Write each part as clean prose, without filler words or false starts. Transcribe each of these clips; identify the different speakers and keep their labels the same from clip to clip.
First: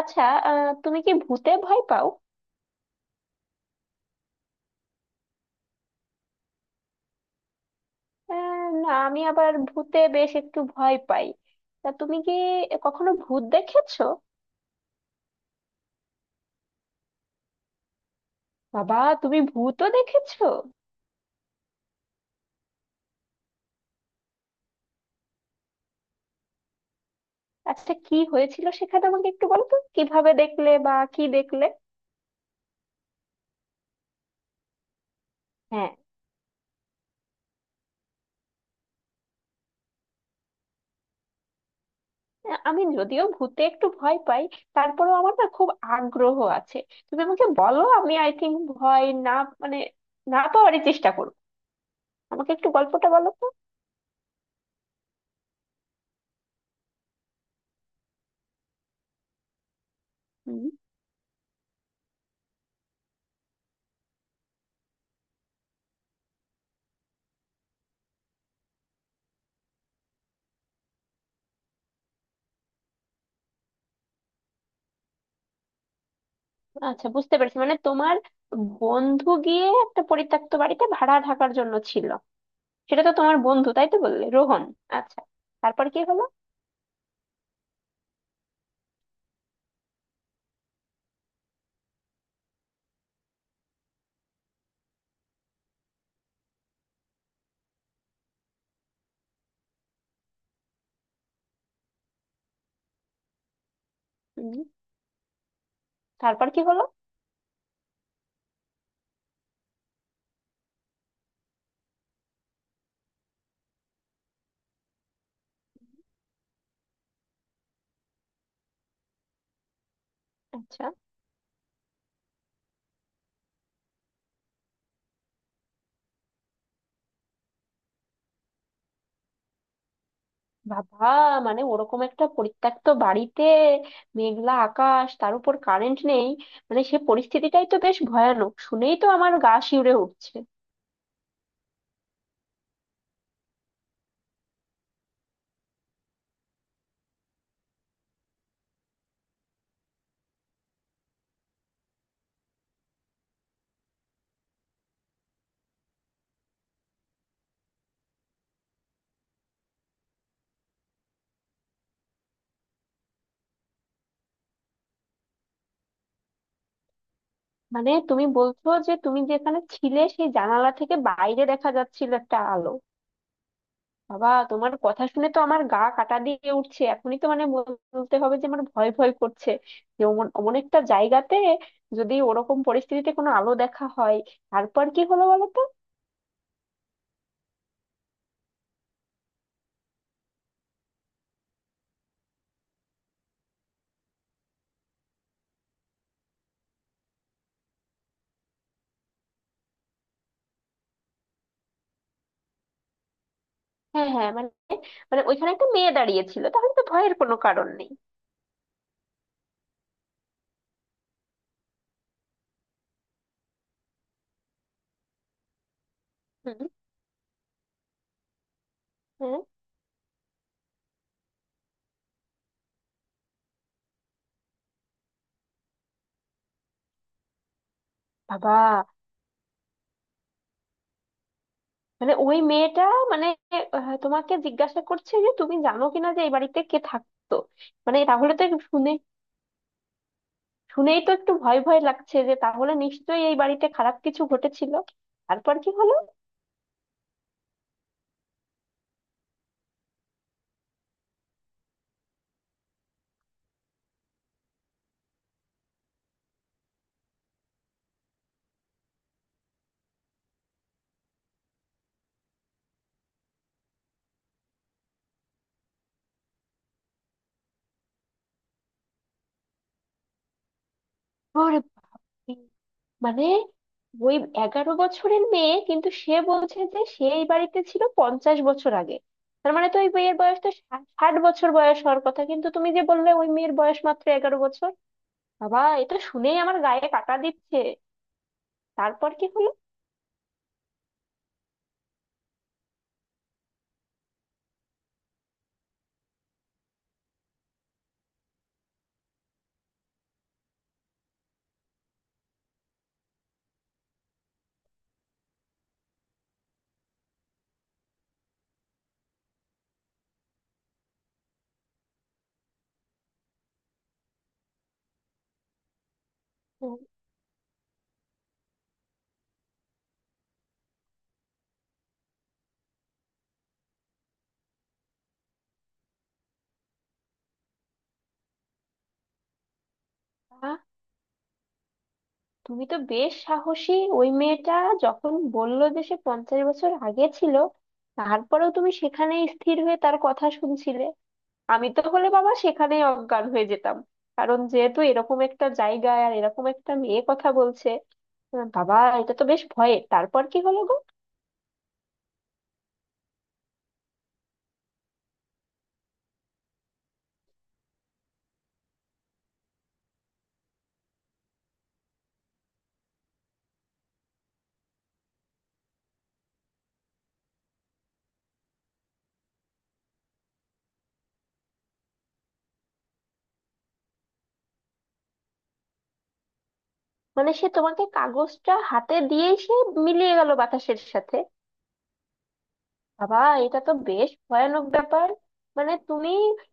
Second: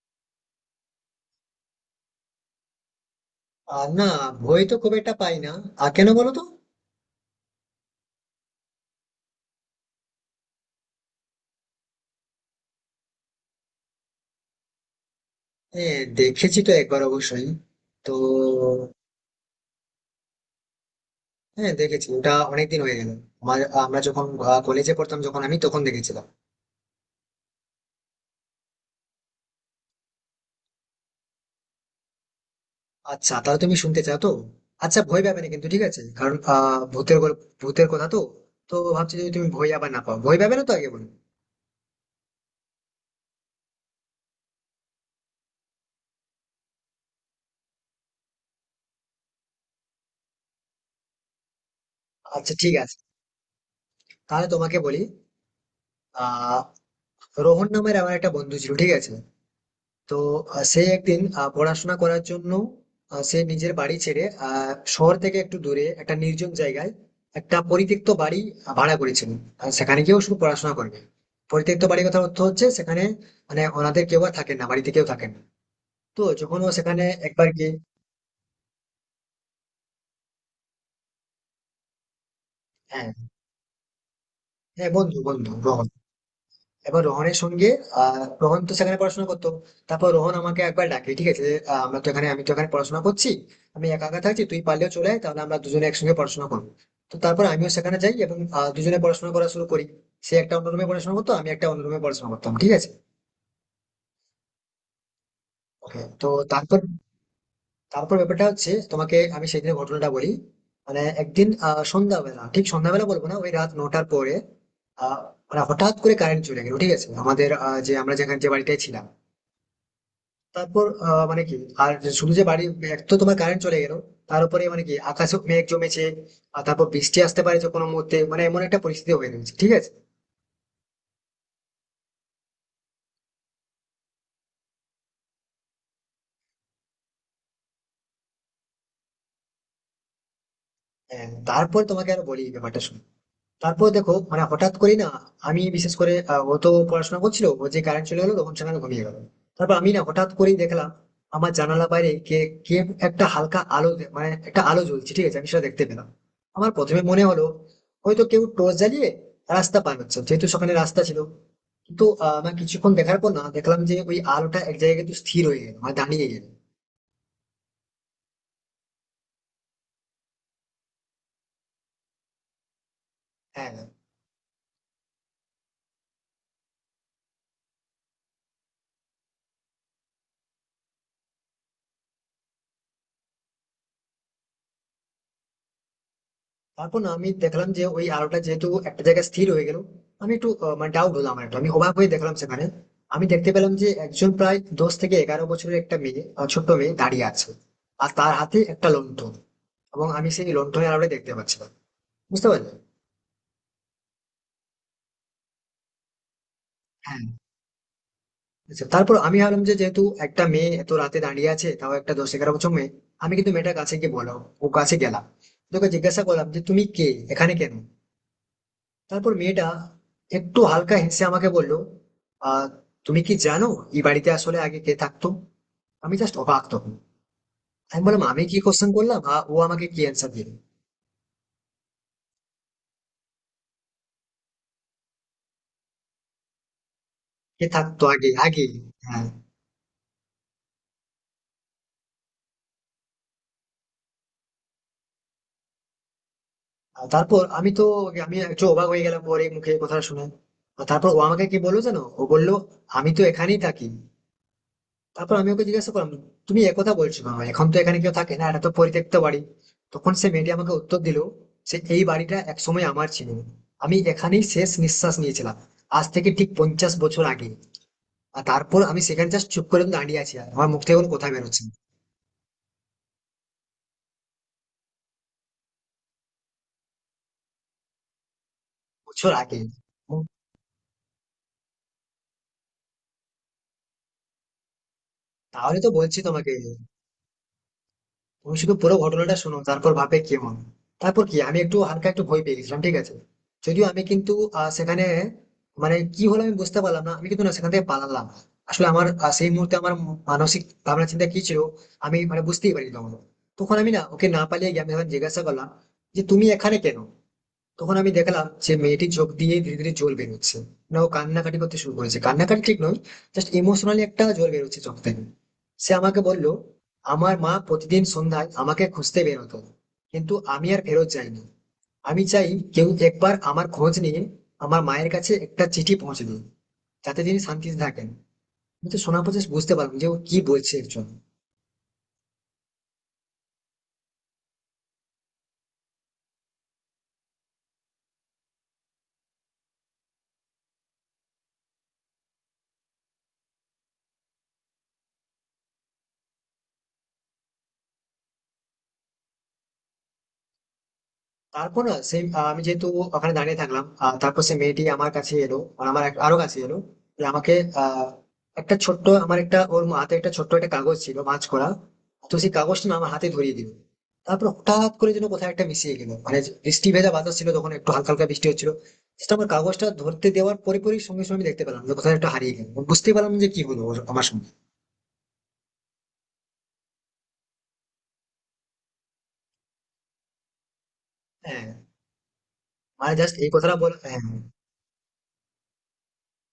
Speaker 1: আচ্ছা। তুমি কি ভূতে ভয় পাও?
Speaker 2: আর না, ভয় তো খুব একটা পাই না। আর কেন বলো তো?
Speaker 1: আহ, না, আমি আবার ভূতে বেশ একটু ভয় পাই। তা তুমি কি কখনো ভূত দেখেছো?
Speaker 2: হ্যাঁ, দেখেছি তো একবার অবশ্যই। তো
Speaker 1: বাবা, তুমি ভূতও দেখেছো?
Speaker 2: হ্যাঁ দেখেছি, ওটা অনেকদিন হয়ে গেল। আমার আমরা যখন কলেজে পড়তাম যখন আমি তখন দেখেছিলাম।
Speaker 1: আচ্ছা, কি হয়েছিল সেখানে? আমাকে একটু বলো তো কিভাবে দেখলে বা কি দেখলে।
Speaker 2: আচ্ছা তাহলে তুমি শুনতে চাও তো? আচ্ছা ভয় পাবে না কিন্তু, ঠিক
Speaker 1: হ্যাঁ।
Speaker 2: আছে? কারণ ভূতের গল্প ভূতের কথা তো। তো ভাবছি যদি তুমি ভয় আবার না পাও, ভয় পাবে না তো? আগে বলো।
Speaker 1: আমি যদিও ভূতে একটু ভয় পাই, তারপরেও আমার না খুব আগ্রহ আছে। তুমি আমাকে বলো, আমি আই থিংক ভয় না মানে না পাওয়ারই চেষ্টা করবো। আমাকে
Speaker 2: আচ্ছা
Speaker 1: একটু
Speaker 2: ঠিক আছে,
Speaker 1: গল্পটা বলো
Speaker 2: তাহলে তোমাকে বলি। আহ রোহন নামের আমার একটা বন্ধু ছিল, ঠিক আছে? তো
Speaker 1: তো।
Speaker 2: সে একদিন পড়াশোনা করার জন্য সে নিজের বাড়ি ছেড়ে শহর থেকে একটু দূরে একটা নির্জন জায়গায় একটা পরিত্যক্ত বাড়ি ভাড়া করেছিল আর সেখানে গিয়েও শুধু পড়াশোনা করবে। পরিত্যক্ত বাড়ির কথা অর্থ হচ্ছে সেখানে মানে ওনাদের কেউ আর থাকেন না, বাড়িতে কেউ থাকেন না। তো যখন ও সেখানে
Speaker 1: আচ্ছা, বুঝতে
Speaker 2: একবার
Speaker 1: পেরেছি।
Speaker 2: গিয়ে।
Speaker 1: মানে তোমার বন্ধু গিয়ে একটা পরিত্যক্ত বাড়িতে ভাড়া থাকার জন্য ছিল। সেটা
Speaker 2: হ্যাঁ,
Speaker 1: তো তোমার বন্ধু, তাই তো বললে, রোহন।
Speaker 2: হ্যাঁ, বন্ধু
Speaker 1: আচ্ছা,
Speaker 2: বন্ধু গ্রহ।
Speaker 1: তারপর কি হলো?
Speaker 2: এবার রোহনের সঙ্গে আহ রোহন তো সেখানে পড়াশোনা করতো। তারপর রোহন আমাকে একবার ডাকে, ঠিক আছে, যে, আমরা তো এখানে আমি তো এখানে পড়াশোনা করছি, আমি একা একা থাকছি, তুই পারলেও চলে আয়, তাহলে আমরা দুজনে একসঙ্গে পড়াশোনা করবো। তো তারপর আমিও সেখানে যাই এবং দুজনে পড়াশোনা করা শুরু করি। সে একটা অন্য রুমে পড়াশোনা করতো, আমি একটা অন্য রুমে পড়াশোনা করতাম, ঠিক আছে।
Speaker 1: হুম।
Speaker 2: ওকে, তো
Speaker 1: তারপর কি
Speaker 2: তারপর
Speaker 1: হলো?
Speaker 2: তারপর ব্যাপারটা হচ্ছে তোমাকে আমি সেদিনের ঘটনাটা বলি। মানে একদিন সন্ধ্যাবেলা, ঠিক সন্ধ্যাবেলা বলবো না, ওই রাত 9টার পরে আহ মানে হঠাৎ করে কারেন্ট চলে গেল, ঠিক আছে, আমাদের যে আমরা যেখানে যে বাড়িটায় ছিলাম। তারপর
Speaker 1: আচ্ছা।
Speaker 2: মানে কি আর শুধু যে বাড়ি, এক তো তোমার কারেন্ট চলে গেল, তার উপরে মানে কি আকাশে মেঘ জমেছে, আর তারপর বৃষ্টি আসতে পারে যে কোনো মুহূর্তে, মানে এমন একটা পরিস্থিতি হয়ে গেছে, ঠিক আছে।
Speaker 1: বাবা, মানে ওরকম একটা পরিত্যক্ত বাড়িতে, মেঘলা আকাশ, তার উপর কারেন্ট নেই, মানে সে পরিস্থিতিটাই তো বেশ ভয়ানক, শুনেই তো আমার গা শিউরে উঠছে।
Speaker 2: হ্যাঁ, তারপর তোমাকে আর বলি এই ব্যাপারটা শুনে। তারপর দেখো মানে হঠাৎ করি না, আমি বিশেষ করে ও তো পড়াশোনা করছিল, ও যে কারেন্ট চলে গেলো তখন সেখানে ঘুমিয়ে গেল। তারপর আমি না হঠাৎ করেই দেখলাম আমার জানালা বাইরে কে কে একটা হালকা আলো মানে একটা আলো জ্বলছে, ঠিক আছে, আমি সেটা দেখতে পেলাম। আমার প্রথমে মনে হলো হয়তো কেউ টর্চ জ্বালিয়ে রাস্তা পার হচ্ছে, যেহেতু সকালে রাস্তা ছিল। কিন্তু আমার কিছুক্ষণ দেখার পর না দেখলাম যে ওই আলোটা এক জায়গায় কিন্তু স্থির হয়ে গেল মানে দাঁড়িয়ে গেল।
Speaker 1: মানে তুমি বলছো যে তুমি যেখানে ছিলে সেই জানালা থেকে বাইরে দেখা যাচ্ছিল একটা আলো।
Speaker 2: হ্যাঁ,
Speaker 1: বাবা, তোমার কথা শুনে তো আমার গা কাটা দিয়ে উঠছে এখনই, তো মানে বলতে হবে যে আমার ভয় ভয় করছে। যে অমন অমন একটা জায়গাতে, যদি ওরকম পরিস্থিতিতে কোনো আলো দেখা হয়। তারপর কি হলো বলো তো?
Speaker 2: তারপর না আমি দেখলাম যে ওই আলোটা যেহেতু একটা জায়গায় স্থির হয়ে গেল, আমি একটু মানে ডাউট হলাম, আমার একটু আমি অবাক হয়ে দেখলাম সেখানে আমি দেখতে পেলাম যে একজন প্রায় 10 থেকে 11 বছরের একটা মেয়ে ছোট্ট মেয়ে দাঁড়িয়ে আছে। আর তার হাতে একটা লণ্ঠন এবং আমি সেই লণ্ঠনের আলোটা দেখতে পাচ্ছিলাম। বুঝতে পারলে?
Speaker 1: হ্যাঁ, হ্যাঁ, মানে, মানে ওইখানে একটা মেয়ে দাঁড়িয়েছিল, তাহলে তো ভয়ের
Speaker 2: হ্যাঁ,
Speaker 1: কোনো কারণ নেই।
Speaker 2: আচ্ছা তারপর আমি ভাবলাম যে যেহেতু একটা মেয়ে এত রাতে দাঁড়িয়ে আছে, তাও একটা 10-11 বছর মেয়ে, আমি কিন্তু মেয়েটার কাছে গিয়ে বললাম, ও কাছে গেলাম, তোকে জিজ্ঞাসা করলাম যে
Speaker 1: হুম।
Speaker 2: তুমি কে, এখানে কেন? তারপর
Speaker 1: হ্যাঁ।
Speaker 2: মেয়েটা একটু হালকা হেসে আমাকে বলল, আহ তুমি কি জানো এই বাড়িতে আসলে আগে কে থাকতো? আমি জাস্ট অবাক তখন। আমি বললাম আমি
Speaker 1: বাবা,
Speaker 2: কি কোশ্চেন করলাম আর ও আমাকে কি অ্যান্সার দিল।
Speaker 1: মানে ওই মেয়েটা মানে তোমাকে জিজ্ঞাসা করছে যে তুমি জানো কিনা যে এই বাড়িতে কে থাকতো।
Speaker 2: কে
Speaker 1: মানে
Speaker 2: থাকতো আগে
Speaker 1: তাহলে তো
Speaker 2: আগে।
Speaker 1: শুনে,
Speaker 2: হ্যাঁ,
Speaker 1: শুনেই তো একটু ভয় ভয় লাগছে যে তাহলে নিশ্চয়ই এই বাড়িতে খারাপ কিছু ঘটেছিল। তারপর কি হলো?
Speaker 2: আর তারপর আমি তো আমি একটু অবাক হয়ে গেলাম ওর এই মুখে কথা শুনে। আর তারপর ও আমাকে কি বললো জানো, ও বললো আমি তো এখানেই থাকি। তারপর আমি ওকে জিজ্ঞাসা করলাম, তুমি একথা বলছো কেন, এখন তো এখানে কেউ থাকে না, এটা তো পরিত্যক্ত বাড়ি। তখন সে মেয়েটি আমাকে উত্তর দিল, সে এই বাড়িটা একসময় আমার ছিল, আমি এখানেই শেষ নিঃশ্বাস নিয়েছিলাম আজ থেকে ঠিক 50 বছর আগে। আর তারপর আমি সেখানে জাস্ট চুপ করে দাঁড়িয়ে আছি আর আমার মুখ থেকে কোনো কথা
Speaker 1: ওরে
Speaker 2: বেরোচ্ছে না।
Speaker 1: বাপরে! মানে ওই 11 বছরের মেয়ে, কিন্তু সে বলছে যে সে এই বাড়িতে ছিল 50 বছর আগে।
Speaker 2: বছর
Speaker 1: তার
Speaker 2: আগে।
Speaker 1: মানে তো ওই
Speaker 2: ও,
Speaker 1: মেয়ের বয়স তো 60 বছর বয়স হওয়ার কথা, কিন্তু তুমি যে বললে ওই মেয়ের বয়স মাত্র 11 বছর। বাবা,
Speaker 2: তাহলে তো
Speaker 1: এটা
Speaker 2: বলছি
Speaker 1: শুনেই
Speaker 2: তোমাকে,
Speaker 1: আমার গায়ে কাটা দিচ্ছে।
Speaker 2: তুমি শুধু পুরো
Speaker 1: তারপর কি
Speaker 2: ঘটনাটা
Speaker 1: হলো?
Speaker 2: শোনো তারপর ভাবে কেমন। তারপর কি আমি একটু হালকা একটু ভয় পেয়ে গেছিলাম, ঠিক আছে। যদিও আমি কিন্তু সেখানে মানে কি হলো আমি বুঝতে পারলাম না, আমি কিন্তু না সেখান থেকে পালালাম। আসলে আমার সেই মুহূর্তে আমার মানসিক ভাবনা চিন্তা কি ছিল আমি মানে বুঝতেই পারি তখন। তখন আমি না ওকে না পালিয়ে গিয়ে আমি যখন জিজ্ঞাসা করলাম যে তুমি এখানে কেন, তখন আমি দেখলাম যে মেয়েটির চোখ দিয়ে ধীরে ধীরে জল বেরোচ্ছে। না ও কান্নাকাটি করতে শুরু করেছে, কান্নাকাটি ঠিক নয়, জাস্ট ইমোশনালি একটা জল বেরোচ্ছে চোখ থেকে। সে আমাকে বলল আমার মা প্রতিদিন সন্ধ্যায় আমাকে খুঁজতে বেরোতো কিন্তু আমি আর ফেরত যাইনি। আমি চাই কেউ একবার আমার খোঁজ নিয়ে আমার মায়ের কাছে একটা চিঠি পৌঁছে দিন যাতে তিনি শান্তিতে থাকেন। আমি তো শোনার পর just বুঝতে পারলাম যে ও কি বলছে একজন।
Speaker 1: তুমি তো বেশ সাহসী। ওই মেয়েটা যখন বললো যে সে 50 বছর আগে ছিল, তারপরেও তুমি সেখানে স্থির হয়ে তার কথা শুনছিলে। আমি তো হলে বাবা সেখানেই অজ্ঞান হয়ে যেতাম, কারণ যেহেতু এরকম একটা জায়গায় আর এরকম একটা মেয়ে কথা বলছে। বাবা, এটা তো বেশ ভয়ের। তারপর কি হলো গো?
Speaker 2: তারপর না সেই আমি যেহেতু ওখানে দাঁড়িয়ে থাকলাম তারপর সেই মেয়েটি আমার কাছে এলো, মানে আমার আরো কাছে এলো যে আমাকে আহ, একটা ছোট্ট আমার একটা ওর হাতে একটা ছোট্ট একটা কাগজ ছিল মাছ করা। তো সেই কাগজটা না আমার হাতে ধরিয়ে দিল। তারপর হঠাৎ করে যেন কোথায় একটা মিশিয়ে গেল, মানে যে বৃষ্টি ভেজা বাতাস ছিল তখন একটু হালকা হালকা বৃষ্টি হচ্ছিল, সেটা আমার কাগজটা ধরতে দেওয়ার পরে পরে সঙ্গে সঙ্গে আমি দেখতে পেলাম যে কোথায় একটা হারিয়ে গেল, মানে বুঝতে পারলাম না যে কি হলো আমার সঙ্গে।
Speaker 1: মানে সে তোমাকে কাগজটা হাতে দিয়েই সে মিলিয়ে গেল বাতাসের সাথে।
Speaker 2: হ্যাঁ, মানে
Speaker 1: বাবা,
Speaker 2: জাস্ট এই
Speaker 1: এটা তো
Speaker 2: কথাটা বল,
Speaker 1: বেশ
Speaker 2: হ্যাঁ।
Speaker 1: ভয়ানক ব্যাপার। মানে তুমি,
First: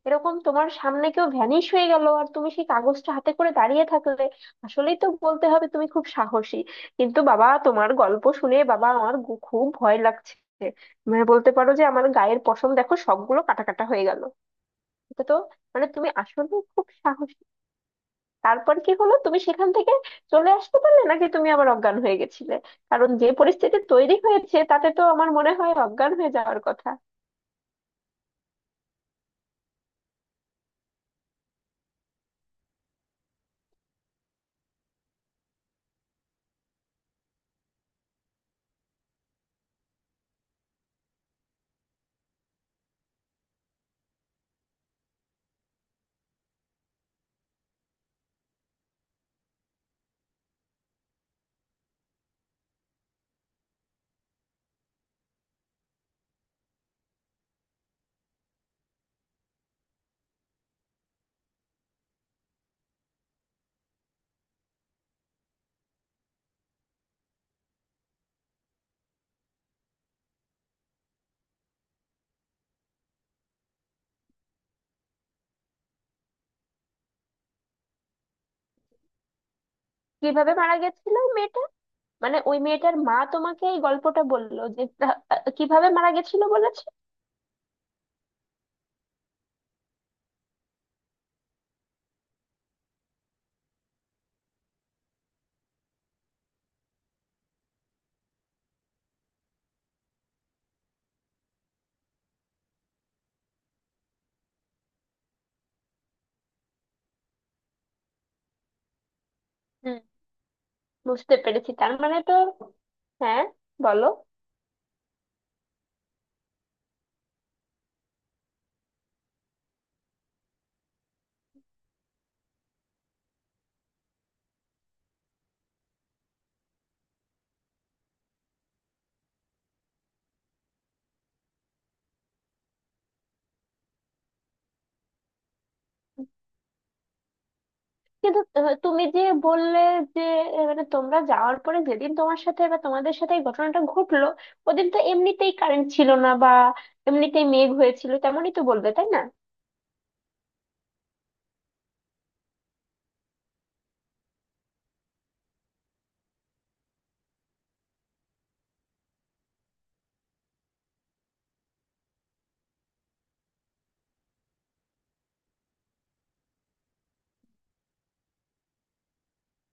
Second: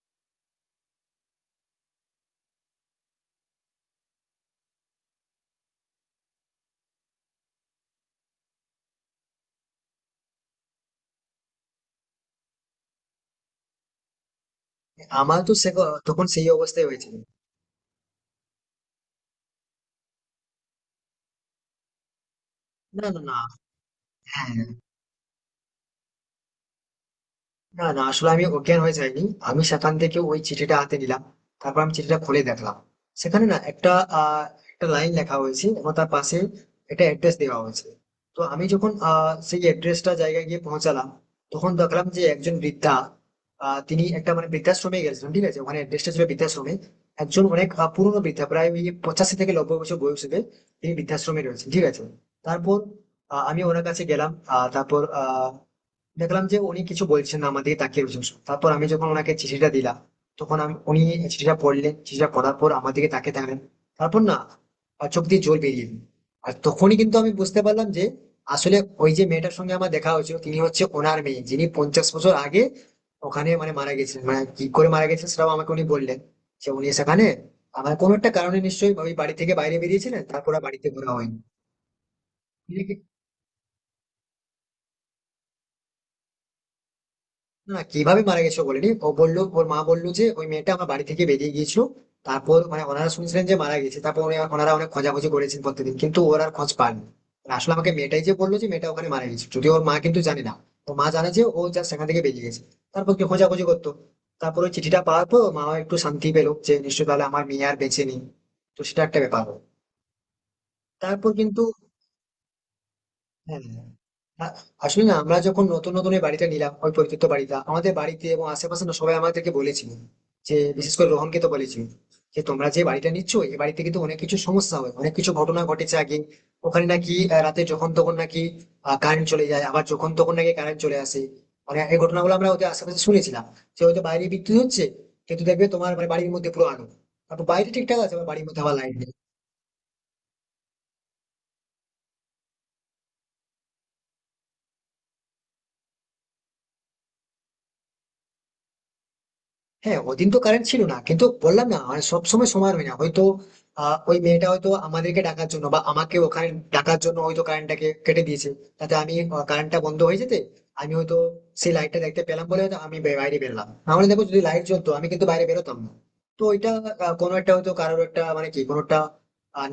Speaker 1: এরকম তোমার সামনে কেউ ভ্যানিশ হয়ে গেল আর তুমি সেই কাগজটা হাতে করে দাঁড়িয়ে থাকলে। আসলেই তো বলতে হবে তুমি খুব সাহসী। কিন্তু বাবা তোমার গল্প শুনে বাবা আমার খুব ভয় লাগছে। মানে বলতে পারো যে আমার গায়ের পশম দেখো সবগুলো কাটা কাটা হয়ে গেল। এটা তো,
Speaker 2: আমার তো সে
Speaker 1: মানে তুমি
Speaker 2: তখন
Speaker 1: আসলে
Speaker 2: সেই
Speaker 1: খুব
Speaker 2: অবস্থায় হয়েছিল।
Speaker 1: সাহসী। তারপর কি হলো? তুমি সেখান থেকে চলে আসতে পারলে নাকি তুমি আবার অজ্ঞান হয়ে গেছিলে?
Speaker 2: না
Speaker 1: কারণ
Speaker 2: না
Speaker 1: যে
Speaker 2: না।
Speaker 1: পরিস্থিতি তৈরি
Speaker 2: হ্যাঁ।
Speaker 1: হয়েছে, তাতে তো আমার মনে হয় অজ্ঞান হয়ে যাওয়ার কথা।
Speaker 2: না না আসলে আমি অজ্ঞান হয়ে যাইনি, আমি সেখান থেকে ওই চিঠিটা হাতে নিলাম। তারপর আমি চিঠিটা খুলে দেখলাম সেখানে না একটা আহ, একটা লাইন লেখা হয়েছে এবং তার পাশে একটা অ্যাড্রেস দেওয়া হয়েছে। তো আমি যখন সেই অ্যাড্রেসটা জায়গায় গিয়ে পৌঁছালাম তখন দেখলাম যে একজন বৃদ্ধা, তিনি একটা মানে বৃদ্ধাশ্রমে গেছিলেন, ঠিক আছে, ওখানে অ্যাড্রেসটা ছিল বৃদ্ধাশ্রমে। একজন অনেক পুরনো বৃদ্ধা, প্রায় ওই 85 থেকে 90 বছর বয়স হবে, তিনি বৃদ্ধাশ্রমে রয়েছেন, ঠিক আছে। তারপর আমি ওনার কাছে গেলাম তারপর দেখলাম যে উনি কিছু বলছেন না আমাদের তাকিয়ে রয়েছেন শুধু। তারপর আমি যখন ওনাকে চিঠিটা দিলাম, তখন আমি উনি চিঠিটা পড়লেন, চিঠিটা পড়ার পর আমার দিকে তাকিয়ে থাকলেন। তারপর না আর চোখ দিয়ে জল বেরিয়ে এলো। আর তখনই কিন্তু আমি বুঝতে পারলাম যে আসলে ওই যে মেয়েটার সঙ্গে আমার দেখা হয়েছিল তিনি হচ্ছে ওনার মেয়ে যিনি 50 বছর আগে ওখানে মানে মারা গেছিলেন। মানে কি করে মারা গেছেন সেটাও আমাকে উনি বললেন যে উনি সেখানে আমার কোনো একটা কারণে নিশ্চয়ই ওই বাড়ি থেকে বাইরে বেরিয়েছিলেন, তারপর
Speaker 1: কিভাবে
Speaker 2: আর
Speaker 1: মারা
Speaker 2: বাড়িতে ঘোরা
Speaker 1: গেছিল ওই
Speaker 2: হয়নি।
Speaker 1: মেয়েটা? মানে ওই
Speaker 2: তিনি।
Speaker 1: মেয়েটার মা তোমাকে এই গল্পটা বললো যে কিভাবে মারা গেছিল বলেছে?
Speaker 2: না কিভাবে মারা গেছে ও বলেনি, ও বললো ওর মা বললো যে ওই মেয়েটা আমার বাড়ি থেকে বেরিয়ে গিয়েছিল। তারপর মানে ওনারা শুনছিলেন যে মারা গেছে, তারপর ওনারা অনেক খোঁজাখুঁজি করেছেন প্রত্যেকদিন কিন্তু ওর আর খোঁজ পাননি। আর আসলে আমাকে মেয়েটাই যে বললো যে মেয়েটা ওখানে মারা গেছে, যদিও ওর মা কিন্তু জানে না। তো মা জানে যে ও যা সেখান থেকে বেরিয়ে গেছে, তারপর কি খোঁজাখুঁজি করতো। তারপর ওই চিঠিটা পাওয়ার পর মা একটু শান্তি পেলো যে নিশ্চয়ই তাহলে আমার মেয়ে আর বেঁচে নেই। তো সেটা একটা ব্যাপার হলো।
Speaker 1: হুম,
Speaker 2: তারপর
Speaker 1: বুঝতে
Speaker 2: কিন্তু
Speaker 1: পেরেছি। তার মানে তো। হ্যাঁ,
Speaker 2: হ্যাঁ, হ্যাঁ।
Speaker 1: বলো।
Speaker 2: আ- আসলে না আমরা যখন নতুন নতুন এই বাড়িটা নিলাম ওই পরিত্যক্ত বাড়িটা আমাদের বাড়িতে এবং আশেপাশে না সবাই আমাদেরকে বলেছিল, যে বিশেষ করে রোহনকে তো বলেছিল যে তোমরা যে বাড়িটা নিচ্ছ এই বাড়িতে কিন্তু অনেক কিছু সমস্যা হয়, অনেক কিছু ঘটনা ঘটেছে আগে। ওখানে নাকি রাতে যখন তখন নাকি কারেন্ট চলে যায়, আবার যখন তখন নাকি কারেন্ট চলে আসে। মানে এই ঘটনাগুলো আমরা ওদের আশেপাশে শুনেছিলাম যে হয়তো বাইরে বিদ্যুৎ হচ্ছে কিন্তু দেখবে তোমার মানে বাড়ির মধ্যে পুরো আলো, তারপর বাইরে ঠিকঠাক আছে আবার
Speaker 1: কিন্তু
Speaker 2: বাড়ির মধ্যে আবার লাইট।
Speaker 1: তুমি যে বললে যে মানে তোমরা যাওয়ার পরে যেদিন তোমার সাথে বা তোমাদের সাথে এই ঘটনাটা ঘটলো। ওদিন তো এমনিতেই কারেন্ট ছিল না বা এমনিতেই মেঘ হয়েছিল, তেমনই তো বলবে, তাই না?
Speaker 2: হ্যাঁ ওদিন তো কারেন্ট ছিল না কিন্তু বললাম না মানে সব সময় সময় হয় না, হয়তো ওই মেয়েটা হয়তো আমাদেরকে ডাকার জন্য বা আমাকে ওখানে ডাকার জন্য হয়তো কারেন্টটাকে কেটে দিয়েছে, তাতে আমি কারেন্টটা বন্ধ হয়ে যেতে আমি হয়তো সেই লাইটটা দেখতে পেলাম বলে হয়তো আমি বাইরে বেরলাম, নাহলে দেখো যদি লাইট জ্বলতো আমি কিন্তু বাইরে বেরোতাম না। তো ওইটা কোনো একটা হয়তো কারোর একটা মানে কি কোনো একটা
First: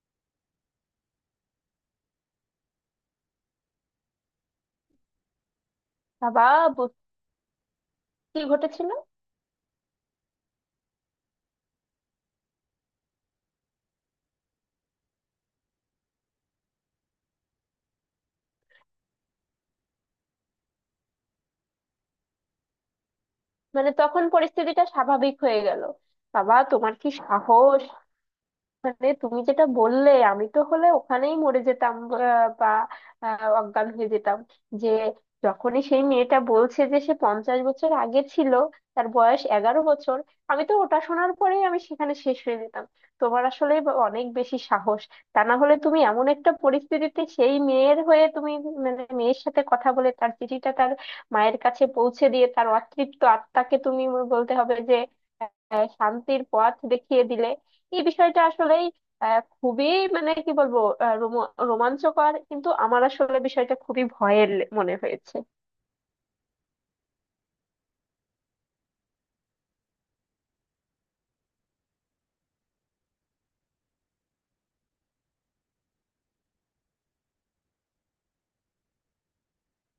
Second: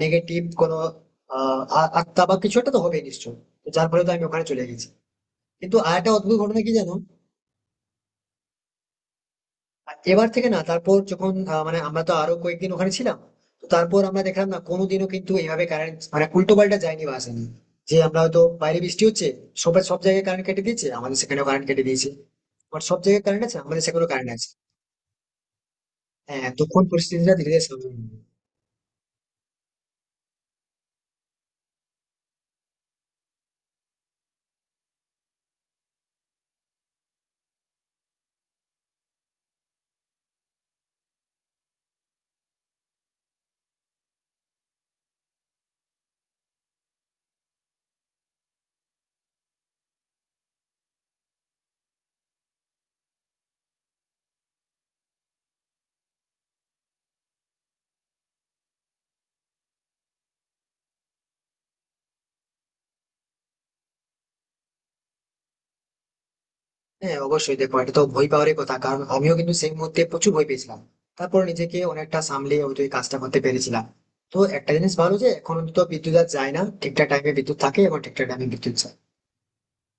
Speaker 2: নেগেটিভ কোনো আত্মা বা কিছু একটা তো হবে নিশ্চয়ই। তো যার ফলে তো আমি ওখানে চলে গেছি। কিন্তু আর একটা অদ্ভুত
Speaker 1: বাবা,
Speaker 2: ঘটনা কি জানো,
Speaker 1: বু- কি ঘটেছিল?
Speaker 2: এবার থেকে না তারপর যখন মানে আমরা তো আরো কয়েকদিন ওখানে ছিলাম। তো তারপর আমরা দেখলাম না কোনোদিনও কিন্তু এইভাবে কারেন্ট মানে উল্টো পাল্টা যায়নি বা আসেনি, যে আমরা হয়তো বাইরে বৃষ্টি হচ্ছে সবাই সব জায়গায় কারেন্ট কেটে দিয়েছে আমাদের সেখানেও কারেন্ট কেটে দিয়েছে, আবার সব জায়গায় কারেন্ট আছে আমাদের
Speaker 1: মানে
Speaker 2: সেখানেও
Speaker 1: তখন
Speaker 2: কারেন্ট আছে।
Speaker 1: পরিস্থিতিটা স্বাভাবিক হয়ে গেল।
Speaker 2: হ্যাঁ
Speaker 1: বাবা,
Speaker 2: তখন
Speaker 1: তোমার কি
Speaker 2: পরিস্থিতিটা ধীরে ধীরে
Speaker 1: সাহস!
Speaker 2: সামনে নিয়ে এলো।
Speaker 1: মানে তুমি যেটা বললে আমি তো হলে ওখানেই মরে যেতাম, বা অজ্ঞান হয়ে যেতাম। যে যখনই সেই মেয়েটা বলছে যে সে 50 বছর আগে ছিল, তার বয়স 11 বছর। আমি তো ওটা শোনার পরেই আমি সেখানে শেষ হয়ে যেতাম। তোমার আসলে অনেক বেশি সাহস। তা না হলে তুমি এমন একটা পরিস্থিতিতে সেই মেয়ের হয়ে তুমি, মানে মেয়ের সাথে কথা বলে তার চিঠিটা তার মায়ের কাছে পৌঁছে দিয়ে তার অতৃপ্ত আত্মাকে তুমি বলতে হবে যে শান্তির পথ দেখিয়ে দিলে। এই বিষয়টা আসলেই খুবই, মানে কি বলবো, রোমাঞ্চকর, কিন্তু আমার আসলে বিষয়টা খুবই ভয়ের মনে হয়েছে।
Speaker 2: হ্যাঁ অবশ্যই দেখো এটা তো ভয় পাওয়ারই কথা, কারণ আমিও কিন্তু সেই মুহূর্তে প্রচুর ভয় পেয়েছিলাম। তারপর নিজেকে অনেকটা সামলিয়ে হয়তো এই কাজটা করতে পেরেছিলাম। তো একটা জিনিস ভালো যে এখন তো বিদ্যুৎ আর যায় না, ঠিকঠাক টাইমে বিদ্যুৎ থাকে এবং ঠিকঠাক টাইমে বিদ্যুৎ যায়।